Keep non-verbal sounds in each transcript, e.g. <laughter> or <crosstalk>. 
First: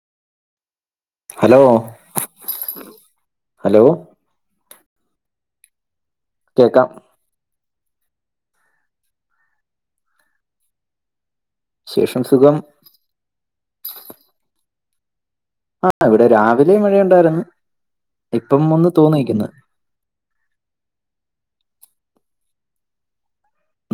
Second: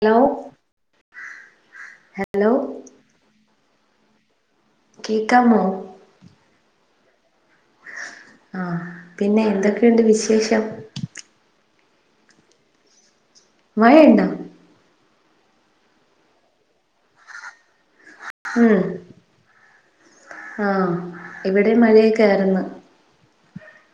Hello hello hello hello കേക്കാമോ കേക്കാം ആഹ് പിന്നെ എന്തൊക്കെയുണ്ട് വിശേഷം വിശേഷം സുഖം മഴയോണ്ടോ? ആഹ് ഇവടെ രാവിലെ മഴയൊണ്ടാരുന്ന് ഇപ്പം ഉം ഒന്ന് തോന്ന്നിക്കുന്നു ആഹ് ഇവിടെ മഴയൊക്കെ ആയിരുന്ന്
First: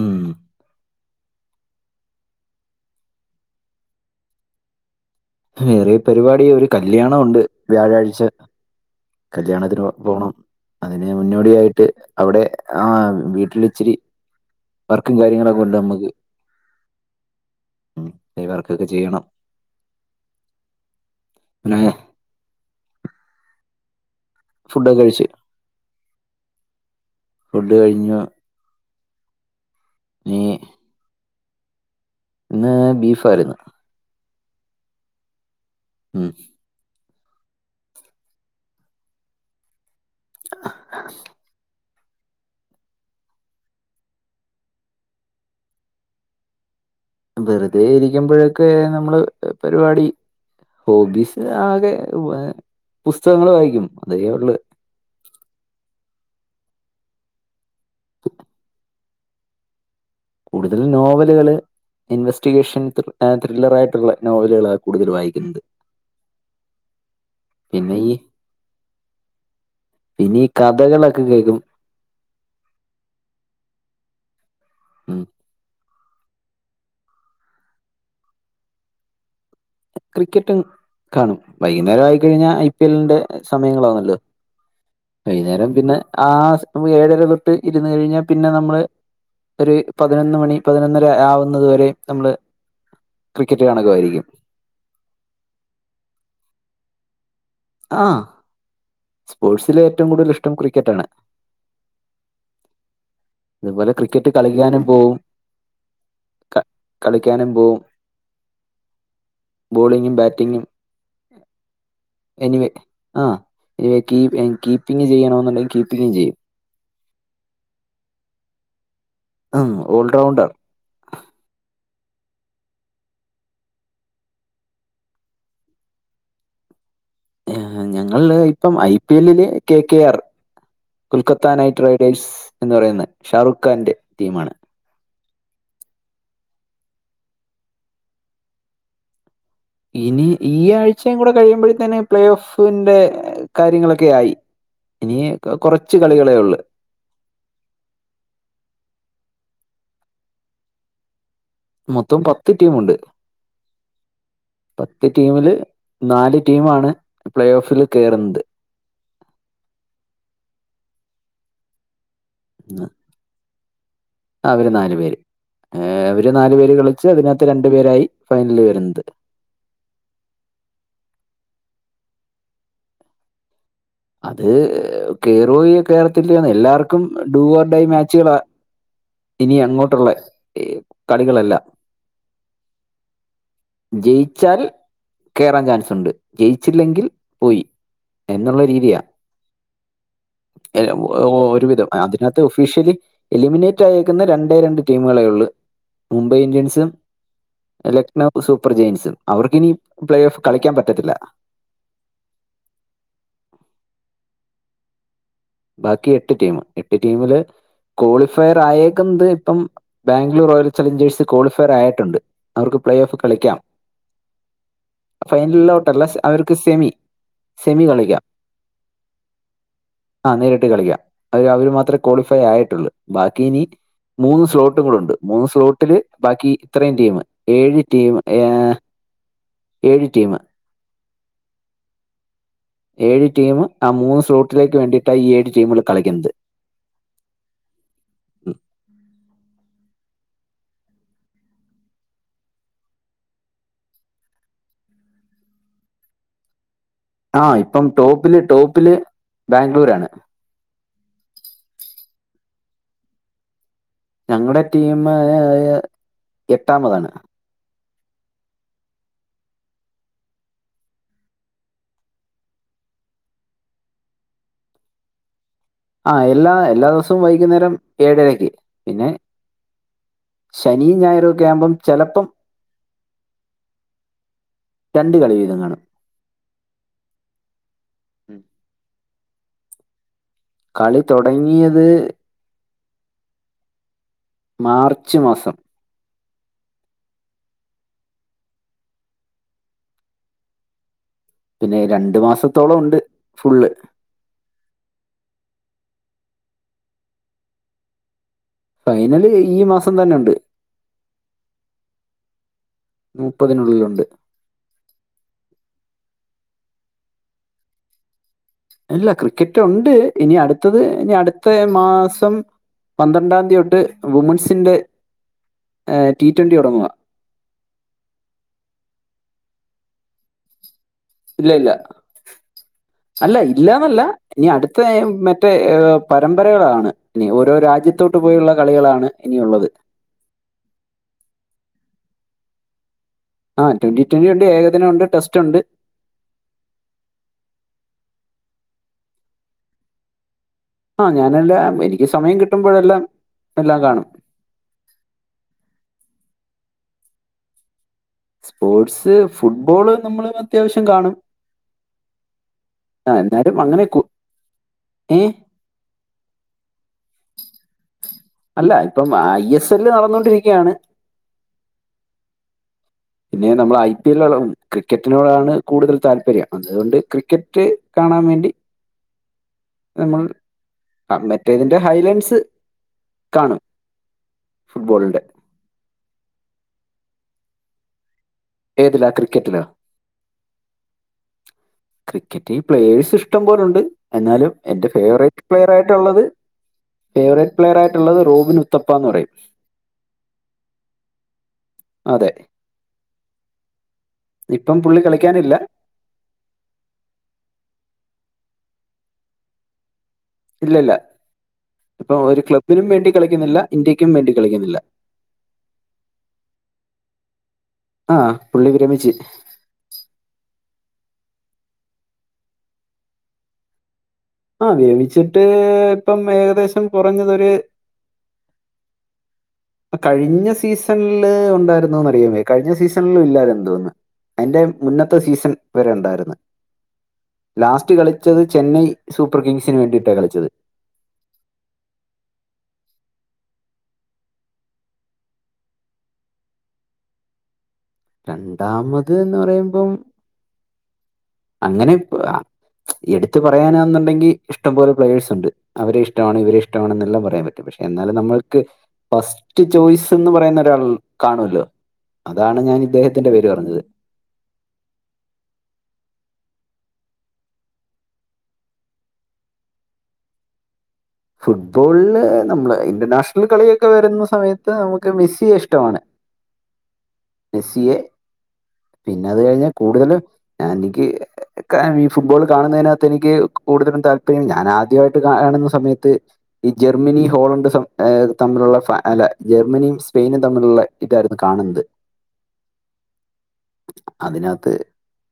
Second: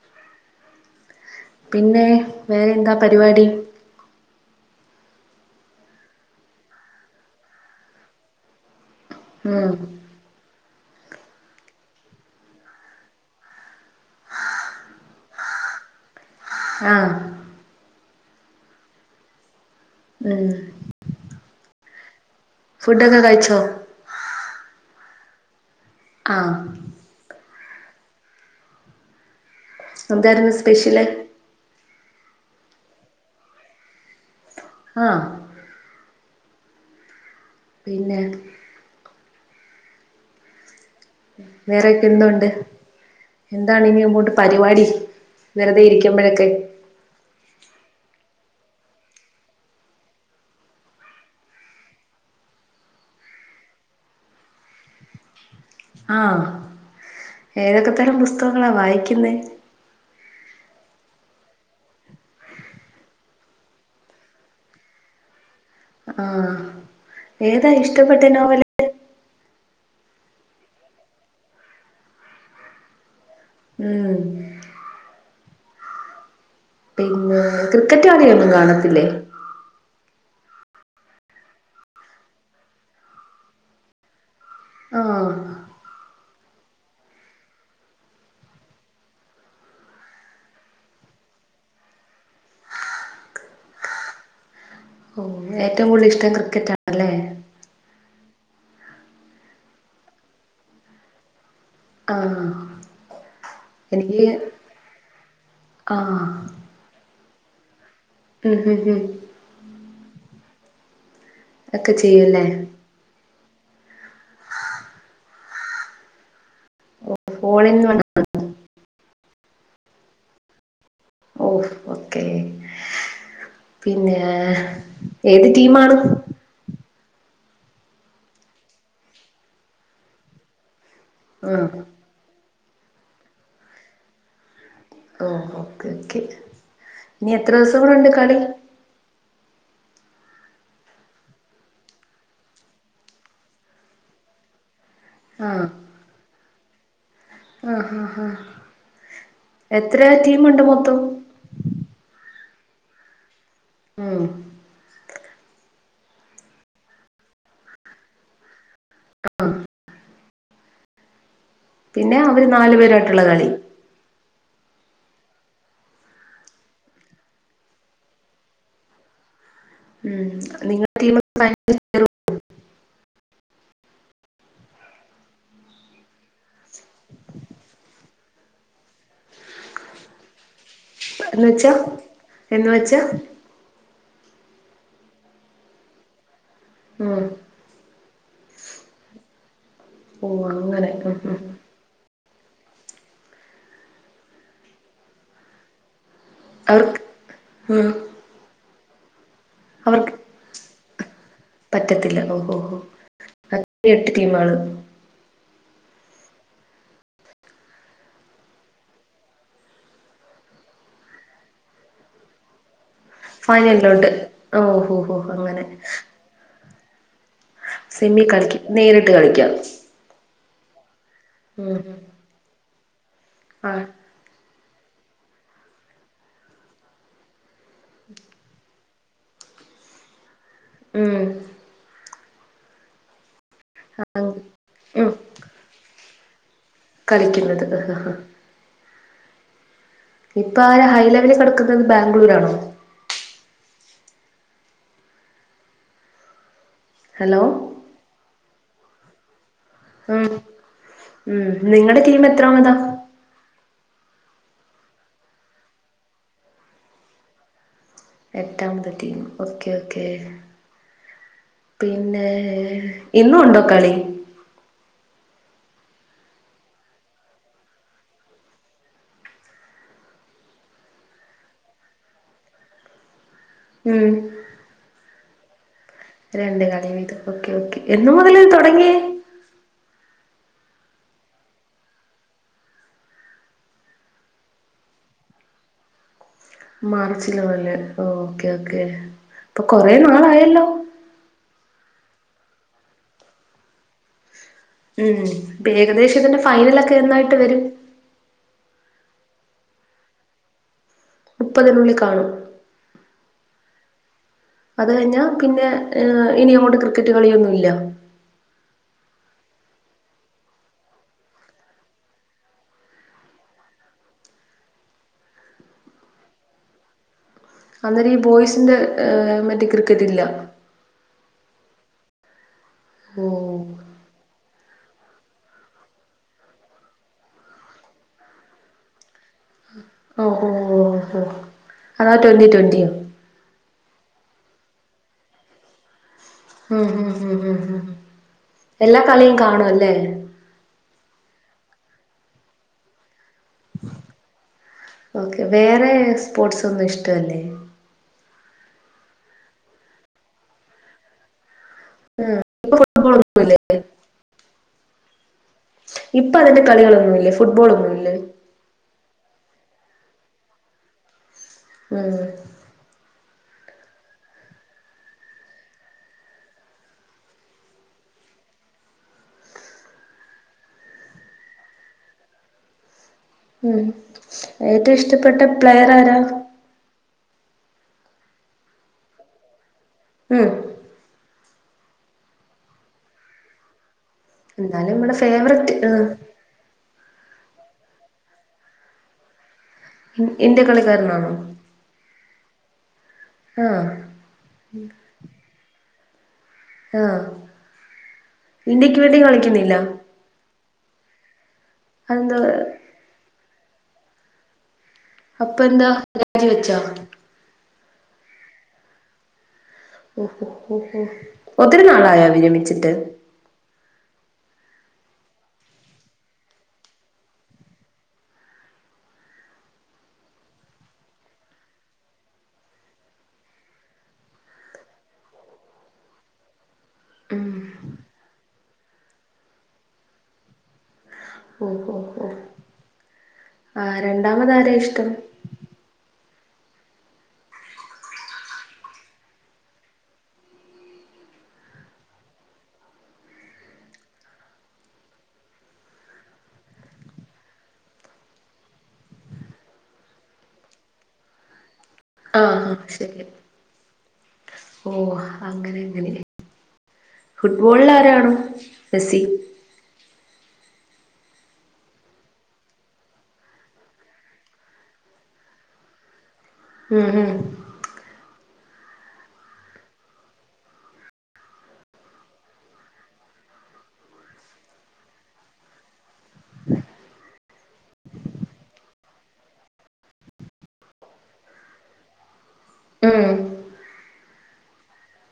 ഉം പിന്നെ വേറെ എന്താ പരിപാടി? വേറെ പരിപാടി ഒരു കല്യാണവോണ്ട് വ്യാഴാഴ്ച്ചാ ഉം കല്യാണത്തിന് പോണം അതിന് മുന്നോടിയായിട്ട് അവിടെ ആഹ് വീട്ടില് ഇച്ചിരി വർക്കും കാര്യങ്ങളൊക്കെ ഒണ്ട് അമ്മക്ക് ആഹ് വർക്കൊക്കെ ചെയ്യണം ഉം <unintelligible> ഫുഡോക്കെ കഴിച്ചോ ഫുഡൊക്കെ കഴിച്ചു. ആഹ് ഫുഡ്‌ കഴിഞ്ഞു നീ എന്താരുന്നു സ്പെഷ്യല് ഇന്ന് ബീഫ് ആരുന്നു. ആഹ് ഉം പിന്നെ വേറെക്കെ എന്തോണ്ട് എന്താണ് ഇനി അങ്ങോട്ട് പരിപാടി വെറുതെ ഇരിക്കുമ്പഴൊക്കെ വെറുതെ ഇരിക്കുമ്പോഴൊക്കെ നമ്മള് പരിപാടി ഹോബീസ് ആകെ പുസ്തകങ്ങള് വായിക്കും അതേ ഒള്ള് ആഹ് ഏതൊക്കെ തരം പുസ്തകങ്ങളാ വായിക്കുന്നേ കൂടുതലും നോവലുകള് ഇൻവെസ്റ്റിഗേഷൻ ത്രി ത്രില്ലറായിട്ടുള്ള നോവലുകളാ കൂടുതൽ വായിക്കുന്നത് ആഹ് ഏതാ പിന്നെ ഈ ഇഷ്ടപ്പെട്ട നോവല് ഇനി കഥകളൊക്കെ കേക്കും ഉം ഉം പിന്നെ ക്രിക്കറ്റ് കളിയൊന്നും കാണത്തില്ലേ? ക്രിക്കറ്റും കാണും. വൈകുന്നേരം ആയിക്കഴിഞ്ഞാൽ ഐ പി എല്ലി ന്റെ സമയങ്ങളാണല്ലോ? ആഹ്. വൈകുന്നേരം പിന്നെ ആ ഏഴര തൊട്ട് ഇരുന്ന് കഴിഞ്ഞാൽ പിന്നെ നമ്മള് ഒരു പതിനൊന്ന് മണി പതിനൊന്നര ആവുന്നതു വരെ നമ്മള് ക്രിക്കറ്റ് കാണലുവായിരിക്കും. ഏറ്റവും കൂടുതൽ ഇഷ്ടം ക്രിക്കറ്റാ അല്ലേ? ആഹ്. സ്പോർട്സില് ഏറ്റവും കൂടുതൽ ഇഷ്ടം ക്രിക്കറ്റാണ്. ആഹ്. അതുപോലെ എനിക്ക് ക്രിക്കറ്റ് കളിക്കാനും പോവും. ആഹ്. കളിക്കാനും പോവും. ഉം ഉം ഉം. ബോളിങ്ങും ബാറ്റിങ്ങും. ഒക്കെ ചെയ്യുംല്ലേ എനിവേ ആഹ് ഏഹ് കീ എൻ കീപ്പിംഗ് ചെയ്യണെന്നുണ്ടെങ്കിൽ കീപ്പിംഗും ചെയ്യും. ഓളിൻ വണ്ണ അഹ് ഓൾറൗണ്ടർ. ഓഹ് ഓക്കേ. പിന്നേ, ഏത് ടീമാണ്? ഏഹ് ഞങ്ങള്ല് ഇപ്പം, ഐ പി എല്ലി ല് കെ കെ ആർ. കൊൽക്കത്താ ആഹ് നൈറ്റ് റൈഡ് ഡ്സ് എന്ന് പറയുന്ന ഷാറൂഖ് ഖാന്റെ ടീമാണ്. ഓ ഓക്കേ ഓക്കേ. ഇനി എത്രൂസം കൂടെ ഉണ്ട് കളി? ഇനി ഈ ആഴ്ചയും കൂടെ കഴിയുമ്പഴത്തേനെ പ്ലേ ഓഫിന്റെ കാര്യങ്ങളൊക്കെ ആയി. ഇനി ആഹ് കൊറച്ച് കളികളെ ഒള്ള്. അഹ് ആഹ്. എത്ര ടീമുണ്ട് മൊത്തം? മൊത്തം പത്ത് ടീമുണ്ട്. ഉം. പത്ത് ടീമില് നാല് ടീമാണ് പ്ലേ ഓഫില് കേറുന്നത്. പിന്നെ അവര് നാല് ഉം. പേരു ആയിട്ടുള്ള കളി. അവര് നാല് പേരും. അവര് നാലു പേര് കളിച്ച് അതിനകത്ത് രണ്ടു പേരായി ഫൈനലിൽ വരുന്നത്. ഉം നിങ്ങ <inaudible> അത് കേറ്വോ കേറത്തില്ലേന്ന്, എല്ലാർക്കും ഡൂ ഓർ ഡൈ മാച്ചുകളാ ഇനിയങ്ങോട്ടുള്ളെ. ഏഹ്. എന്ന് വെച്ചാ എന്ന് വെച്ചാ? ജയിച്ചാൽ കേറാൻ ചാൻസുണ്ട്. ജയിച്ചില്ലെങ്കിൽ ഉം പോയി. എന്നുള്ള രീ തിയാ. ഓ എൽ അങ്ങനെ ഉം ഉം ഒരുവിധം. അതിനകത്ത് ഒഫീഷ്യലി എലിമിനേറ്റ് ആയേക്കുന്നെ രണ്ടേ രണ്ട് ടീമുകളെ ഒള്ളു. മുംബൈ ഇന്ത്യൻസും അവർക്ക് ഉം എല്ല ന്നൊഫ് സൂപ്പർ ജെയിംസു. അവർക്കിനി അവർക്ക് പ്ലേ ഓഫ് കളിക്കാൻ പറ്റത്തില്ല. പറ്റത്തില്ല ഓഹോ ഹോ. അത് എട്ട് ടീമാണ്. ബാക്കി എട്ട് ടീമ്. എട്ട് ടീമില് ക്വാളിഫയർ ആയേക്ക്ന്നത് ഇപ്പം ബാംഗ്ലൂർ റോയൽ ചലഞ്ചേഴ്സ് ക്വാളിഫയർ ആയിട്ടുണ്ട്. അവർക്ക് പ്ലേ ഓഫ് കളിക്കാം ഫൈനലിലുണ്ട് ഓഹോ ഹോ അങ്ങനെ ഫൈനലിലോട്ടല്ല സെ- അവർക്ക് സെമി സെമി കളിക്ക നേരിട്ട് കളിക്കാം ആ നേരിട്ട് കളിക്കാം അൽ അവര് ഉം മാത്രമേ ക്വാളിഫൈ ആയിട്ടുള്ളൂ ബാക്കിനി ആഹ് മൂന്ന് സ്ലോട്ടുകളുണ്ട് മൂന്ന് സ്ലോട്ടില് ബാക്കി ഇത്രയും ടീം ഏഴ് ടീമ് ഏ ഏഴ് ടീമ് ഉം ഏഴ് ടീമും ആ മൂന്ന് ആഹ് സ്ലോട്ടിലേക്ക് ഉം വേണ്ടിട്ടാ ഈ ഏഴ് ടീമുകള് കളിക്കുന്നത് കളിക്കുന്നത് ഹ് ഹ് ഉം. ഇപ്പൊ ആര ഹൈ ലെവല് കെടക്കുന്നത് ബാംഗ്ലൂരാ ആണോ ഹലോ ആ ഇപ്പം ടോപ്പില് ടോപ്പില് ബാംഗ്ലൂരാണ് ഉം ഉം നിങ്ങടെ ടീമ് എത്രാമതാ ഞങ്ങടെ ടീമ് എട്ടാമതാണ് എട്ടാമത്തെ ടീം ഓക്കേ ഓക്കേ പിന്നെ ഇന്നു ഉണ്ടോ കളി ആ എല്ലാ എല്ലാ ദിസോം വൈകുന്നേരം ഏഴരക്ക് പിന്നെ ശനിം ഞായറും ഒക്കെ ആകുമ്പം ചിലപ്പം ഉം രണ്ട് കളി വീതം കാണും രണ്ട് കളി വീതം ഓക്കെ ഓക്കേ എന്ന് മുതൽ ഉം. തുടങ്ങിയേ കളി തൊടങ്ങിയത് മാർച്ച് മാസം മാർച്ചിലോലെ ഓക്കേ ഓക്കേ ഇപ്പൊ കൊറെ നാളായല്ലോ പിന്നെ രണ്ടു മാസത്തോളം ഉണ്ട് ഫുള്ള് മ്മ് ഏകദേശം ഇതിന്റെ ഫൈനലൊക്കെ എന്നായിട്ട് വരും ഫൈനല് ഈ മാസം തന്നെ ഉണ്ട് മുപ്പതിനുള്ളിൽ കാണും മുപ്പതിനുള്ളിലുണ്ട് അത് കഴിഞ്ഞാൽ പിന്നെ ഇനി അങ്ങോട്ട്‌ ക്രിക്കറ്റ് കളിയൊന്നുല്ല ഇല്ല ക്രിക്കറ്റ് ഉണ്ട് ഇനി അടുത്തത് ഇനി അടുത്ത മാസം പന്ത്രണ്ടാം ന്തി തോട്ട് വുമൻസിന്റെ ടി ട്വന്റി തുടങ്ങുക അന്നേരം ഈ ബോയ്സിന്റെ മറ്റേ ക്രിക്കറ്റ്ല്ല ഇല്ല ഇല്ല ഓ അല്ല ഇല്ലാന്നല്ല ഇനി അടുത്തെ മറ്റേ പരമ്പരകളാണ് ഇനി ഓരോ രാജ്യത്തോട്ട് പോയുള്ള കളികളാണ് ഇനിയുള്ളത് ഓഹോ അതാ ട്വന്റി ട്വന്റിയോ ആഹ ട്വന്റി ട്വറി ഉണ്ട് ഏകദിന ഉണ്ട് ടെസ്റ്റ് ഉണ്ട് മ്മ് മ്മ് മ്മ് എല്ലാ കളിയും കാണല്ലേ ആ ഞാനെല്ലാം എനിക്ക് സമയം കിട്ടുമ്പോഴെല്ലാം എല്ലാം കാണും ഓക്കെ വേറെ സ്പോർട്സ് ഒന്നും ഇഷ്ടമല്ലേ സ്പോർട്സ് ഫുട്ബോള് നമ്മളും അത്യാവശ്യം കാണും ആ ഇപ്പൊ ആ <unintelligible> ലെ എന്നാലും അങ്ങനെ കു ഏ ഇപ്പൊ അതിന്റെ കളികളൊന്നു ഇല്ലേ ഫുട്ബോൾ ഒന്നുല്ലേ അല്ല ഇപ്പം ഐ എസ് എല് നടന്നുകൊണ്ടിരിക്കുകയാണ് ഉം പിന്നെ നമ്മൾ ഐ പി എല്ലോ ക്രിക്കറ്റിനോടാണ് കൂടുതൽ താല്പര്യം അതുകൊണ്ട് ക്രിക്കറ്റ് കാണാൻ വേണ്ടി <inaudible> നമ്മൾ മറ്റേ ഇതിന്റെ ഹൈലൻസ് ഉം ഏറ്റവും ഫുട്ബോളിന്റെ ഇഷ്ടപ്പെട്ട പ്ലെയർ ആരാ ഏതിലാ ക്രിക്കറ്റിലോ ഉം ക്രിക്കറ്റ് ഈ പ്ലേയേഴ്സ് ഇഷ്ടം പോലെണ്ട് എന്നാലും എന്റെ ഫേവററ്റ് പ്ലെയയർ ആയിട്ടുള്ളത് ഫേവറേറ്റ് പ്ലെയർ ആയിട്ടുള്ളത് റോബിൻ ഉത്തപ്പ എന്ന് പറയും ഇന്ത്യ കളിക്കാരനാണോ അതെ ആഹ് ഇപ്പം പുള്ളി കളിക്കാനില്ല ആഹ് ഇന്ത്യക്ക് വേണ്ടി കളിക്കുന്നില്ല ഇല്ല ഇല്ല ഇപ്പൊ അതെന്താ ഒരു ക്ലബ്ബിനും വേണ്ടി കളിക്കുന്നില്ല ഇന്ത്യക്കും വേണ്ടി കളിക്കുന്നില്ല അപ്പൊ എന്താ രാജിവെച്ചോ ആ പുള്ളി വിരമിച്ച് ഓഹോ ഓഹോ ഒത്തിരു നാളായോ വിരമിച്ചിട്ട് ആ വിരമിച്ചിട്ട് ഇപ്പം ഏകദേശം കുറഞ്ഞതരു കഴിഞ്ഞ സീസണില് ഉണ്ടായിരുന്നന്ന് അറിയവേ കഴിഞ്ഞ സീസണിലും ഇല്ലാ എന്തോന്നുന്നു അതിന്റെ മുന്നത്തെ സീസൺ വരെ ഉണ്ടായിരുന്നു ലാസ്റ്റ് കളിച്ചത് ചെന്നൈ സൂപ്പർ കിങ്സിന് വേണ്ടിയിട്ടാണ് കളിച്ചത് <unintelligible> ആഹ് രണ്ടാമത് ആരെ ഇഷ്ട്ടം രണ്ടാമത് എന്ന് പറയുമ്പം അങ്ങനെപ്പോ എടുത്ത് പറയാനാന്നുണ്ടെങ്കി ഇഷ്ടംപോലെ പ്ലേയേഴ്സ് ഉണ്ട് അവരെ ഇഷ്ടമാണ് ഇവരെ ഇഷ്ടമാണെന്നെല്ലാം പറയാൻ പറ്റും പക്ഷെ എന്നാലും നമ്മൾക്ക് ഫസ്റ്റ് ചോയ്സ് എന്ന് പറയുന്ന ഒരാൾ കാണുമല്ലോ ആഹ് അതാണ് ആഹ് ഞാൻ ശരി ഇദ്ദേഹത്തിന്റെ പേര് പറഞ്ഞത് ഓ അങ്ങനെ എങ്ങനെയ ഫുട്ബോളിൽ ആരാണ് മെസ്സി ഫുട്ബോളില് നമ്മള് ഇന്റർനാഷണൽ കളിയൊക്കെ വരുന്ന സമയത്ത് നമുക്ക് മെസ്സിയെ ഇഷ്ട്ടമാണ് ഉം ഉം മെസ്സിയെ പിന്നെ അത് കഴിഞ്ഞാൽ കൂടുതലും എനിക്ക് ഈ ഫുട്ബോൾ കാണുന്നതിനകത്ത് എനിക്ക് കൂടുതലും താല്പര്യം ഞാൻ ആദ്യമായിട്ട് കാണുന്ന സമയത്ത് ത്ത് ഈ ജർമ്മനി ഹോളണ്ട് തമ്മിലുള്ള അല്ല ജർമ്മനിയും സ്പെയിനും തമ്മിലുള്ള ഇതായിരുന്നു കാണുന്നത് ഉം അതിനകത്ത്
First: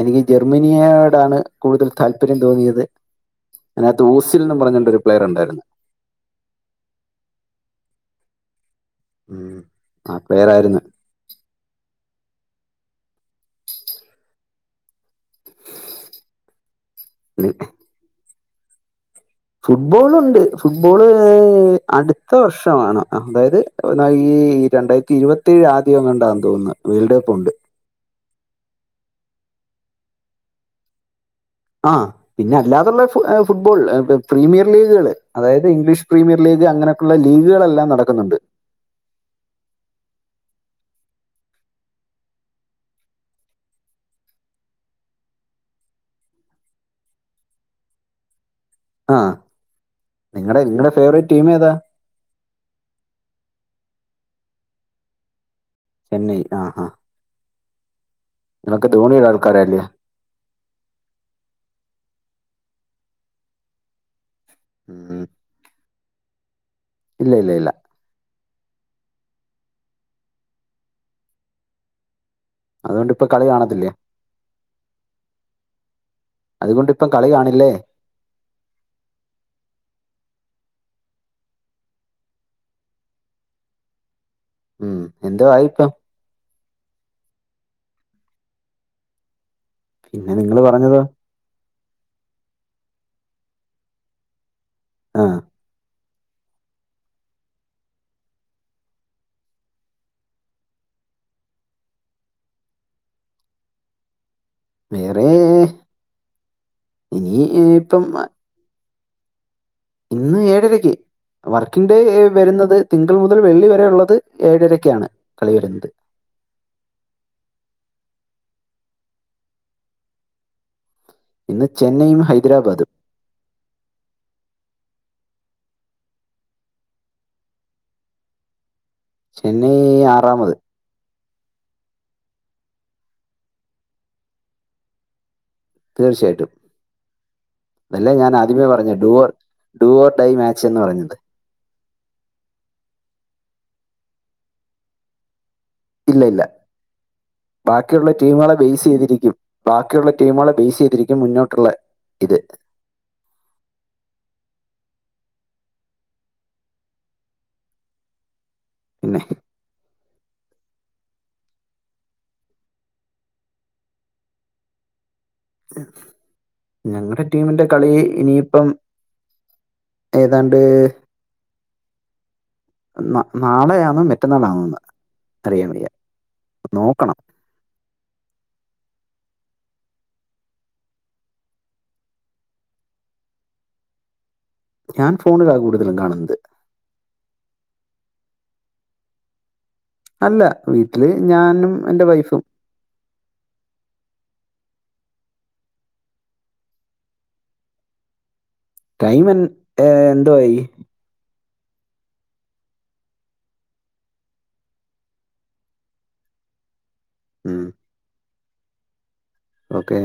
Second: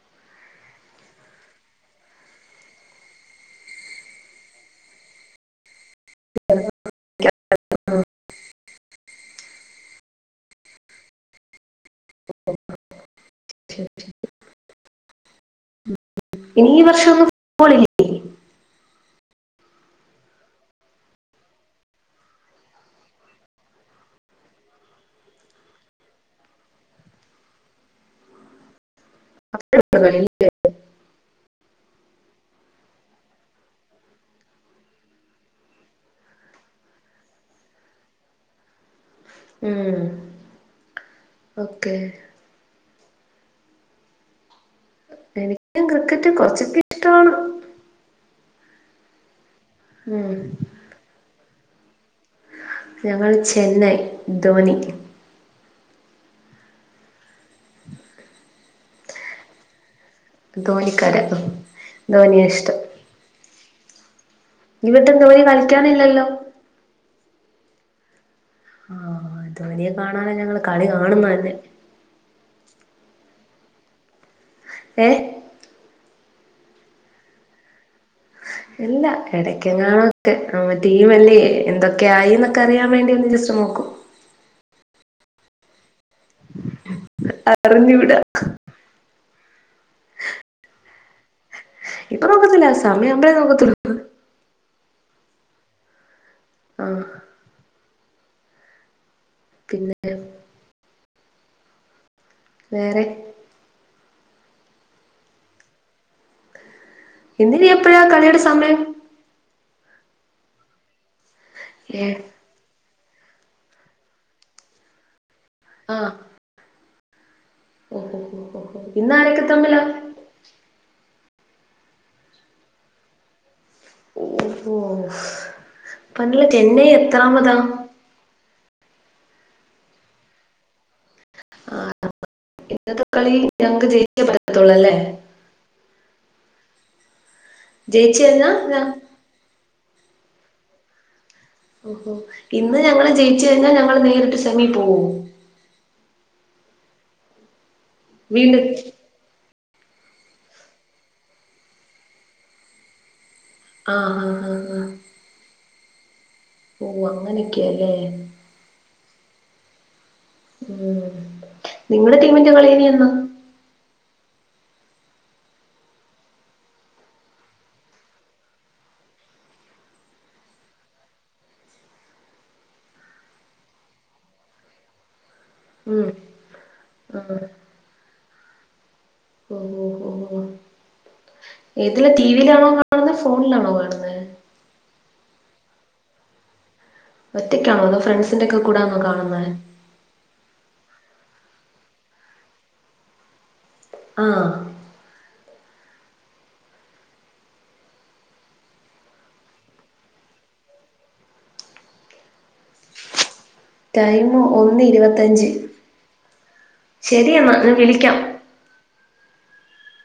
എനിക്ക് ജർമ്മനിയോടാണ് കൂടുതൽ താല്പര്യം തോന്നിയത് അതിനകത്ത് ഊസിൽന്ന് പറഞ്ഞണ്ടെരു പ്ലെയർ ഉണ്ടായിരുന്നു ഉം ആ പേരായിരുന്നു ശരി. ഇനി ഈ വർഷം ഒന്നും ഉം <unintelligible> ഫുട്ബോൾ ഉണ്ട് ഫുട്ബോള് അടുത്ത വർഷമാണ് അതായത് എന്നാൽ ഈ ഈ രണ്ടായിരത്തി ഇരുപത്തി ഏയ് ആദ്യം അങ്ങണ്ടാന്ന് തോന്നുന്നത് വേൾഡ് കപ്പ് ഉണ്ട് <unintelligible> ആഹ് പിന്നെ അല്ലാതുള്ള ഫുട്ബോൾ പ്രീമിയർ ലീഗുകൾ അതായത് ഇംഗ്ലീഷ് പ്രീമിയർ ലീഗ് അങ്ങനെ ള്ള ലീഗുകളെല്ലാം നടക്കുന്നുണ്ട് ഉം ഓക്കെ കുറച്ചക്ക ഇഷ്ടമാണ് ആഹ് ഉം നിങ്ങടെ നിങ്ങടെ ഫേവററ്റ് ടീം ഏതാ ഞങ്ങൾ ചെന്നൈ ധോനി ചെന്നൈ ആഹ് ആഹ് നിങ്ങള് ധോണിയുടെ ആൾക്കാര് അല്ലേ ധോണിക്കാര ധോണിയ ഇഷ്ടം ഈ വട്ടം ഉം. ധോനി കളിക്കാനില്ലല്ലോ ഇല്ല ഇല്ല ഇല്ല ആഹ് ധോനിയെ കാണാന് ഞങ്ങള് കളി കാണുന്നത് തന്നെ അതുകൊണ്ട് ഇപ്പൊ കളി കാണത്തില്ലേ ഏഹ് അതുകൊണ്ട് ഇപ്പം കളി കാണില്ലേ ഇല്ല ഇടക്കെങ്ങാണക്കെ നമ്മുടെ ടീമ്മ് അല്ലേ എന്തൊക്കെ ആയിന്ന് അറിയാൻ വണ്ടി ഒന്ന് ജസ്റ്റ് നോക്കും ഉം എന്തോ ആയി ഇപ്പം അറിഞ്ഞുകൂടാ പിന്നെ നിങ്ങള് പറഞ്ഞതോ ഇപ്പൊ നോക്കത്തില്ല സമയംആകുമ്പഴേ നോക്കത്തോള്ളു ആഹ് ആഹ് പിന്നെ വേറെ വേറെ ഇനി എന്ന്നി എപ്പോഴാ ഇപ്പം കളിയുടെ സമയം ഇന്ന് ഏഴരക്ക് വർക്കിംഗ് ഡേ ഏഹ് വരുന്നത് തിങ്കൾ മുതൽ വെള്ളി വരെ ഉള്ളത് ഏഴരയ്ക്കാണ് കളി വരുന്നേ ആഹ് ഇന്നാരൊക്കെ തമ്മിലാ ഇന്ന് ചെന്നൈയും ഹൈദരാബാദും ഓഹ് ഇപ്പോ ചെന്നൈ എത്രാമതാ ചെന്നൈ ആറാമത് ആഹ് ഇന്നത്തെ കളി ഞങ്ങക്ക് ജയിച്ച പറ്റത്തുള്ളൂ അല്ലേ തീർച്ചയായിട്ടും അതല്ലേ ജയിച്ച് ഞാൻ കഴിഞ്ഞാ ആദ്യമേ ഞ പറഞ്ഞ do or- do or die match എന്ന് പറഞ്ഞത് ഇന്ന് ഞങ്ങള് ജയിച്ചു കഴിഞ്ഞാൽ ഞങ്ങള് നേരിട്ട് സെമി പോകോ ഇല്ല ഇല്ല ബാക്കിയുള്ള ടീമുകളെ വീണ്ടും ബേസ് ചെയ്തിരിക്കും ബാക്കിയുള്ള ടീമുകളെ ബേസ് ചെയ്തിരിക്കും മുന്നോട്ടുള്ള ഇത് ആഹ് ആഹ് ആഹ ആഹ് ഓഹ് അങ്ങനൊക്കെയാല്ലേ പിന്നെ ഉ നിങ്ങടെ ടീമിൻറെ കളിയിനിയെന്നാ ഞങ്ങളുടെ ടീമിന്റെ കളി ഇനിയിപ്പം ഏതാണ്ട് നാളെയാണോ മറ്റന്നാളാണോ അറിയാൻ വയ്യ ഉം നോക്കണം ആഹ് ഓ ഏതില ടിവിയിലാണോ കാണുന്നത് ഫോണിലാണോ കാണുന്നത് ഞാൻ ഫോണിലാണ് കൂടുതലും കാണുന്നത് ഒറ്റയ്ക്കാണോ അതോ ഫ്രണ്ട്സിന്റെ ഒക്കെ കൂടെ ആണോ കാണുന്നത് അല്ല വീട്ടില് ഞാനും എന്റെ വൈഫും ആഹ് ടൈം എ എന്തുവായി ടൈമ് ഒന്ന് ഇരുപത്തഞ്ച് ശരിയെന്നാൽ ഞാൻ വിളിക്കാം ഓക്കേ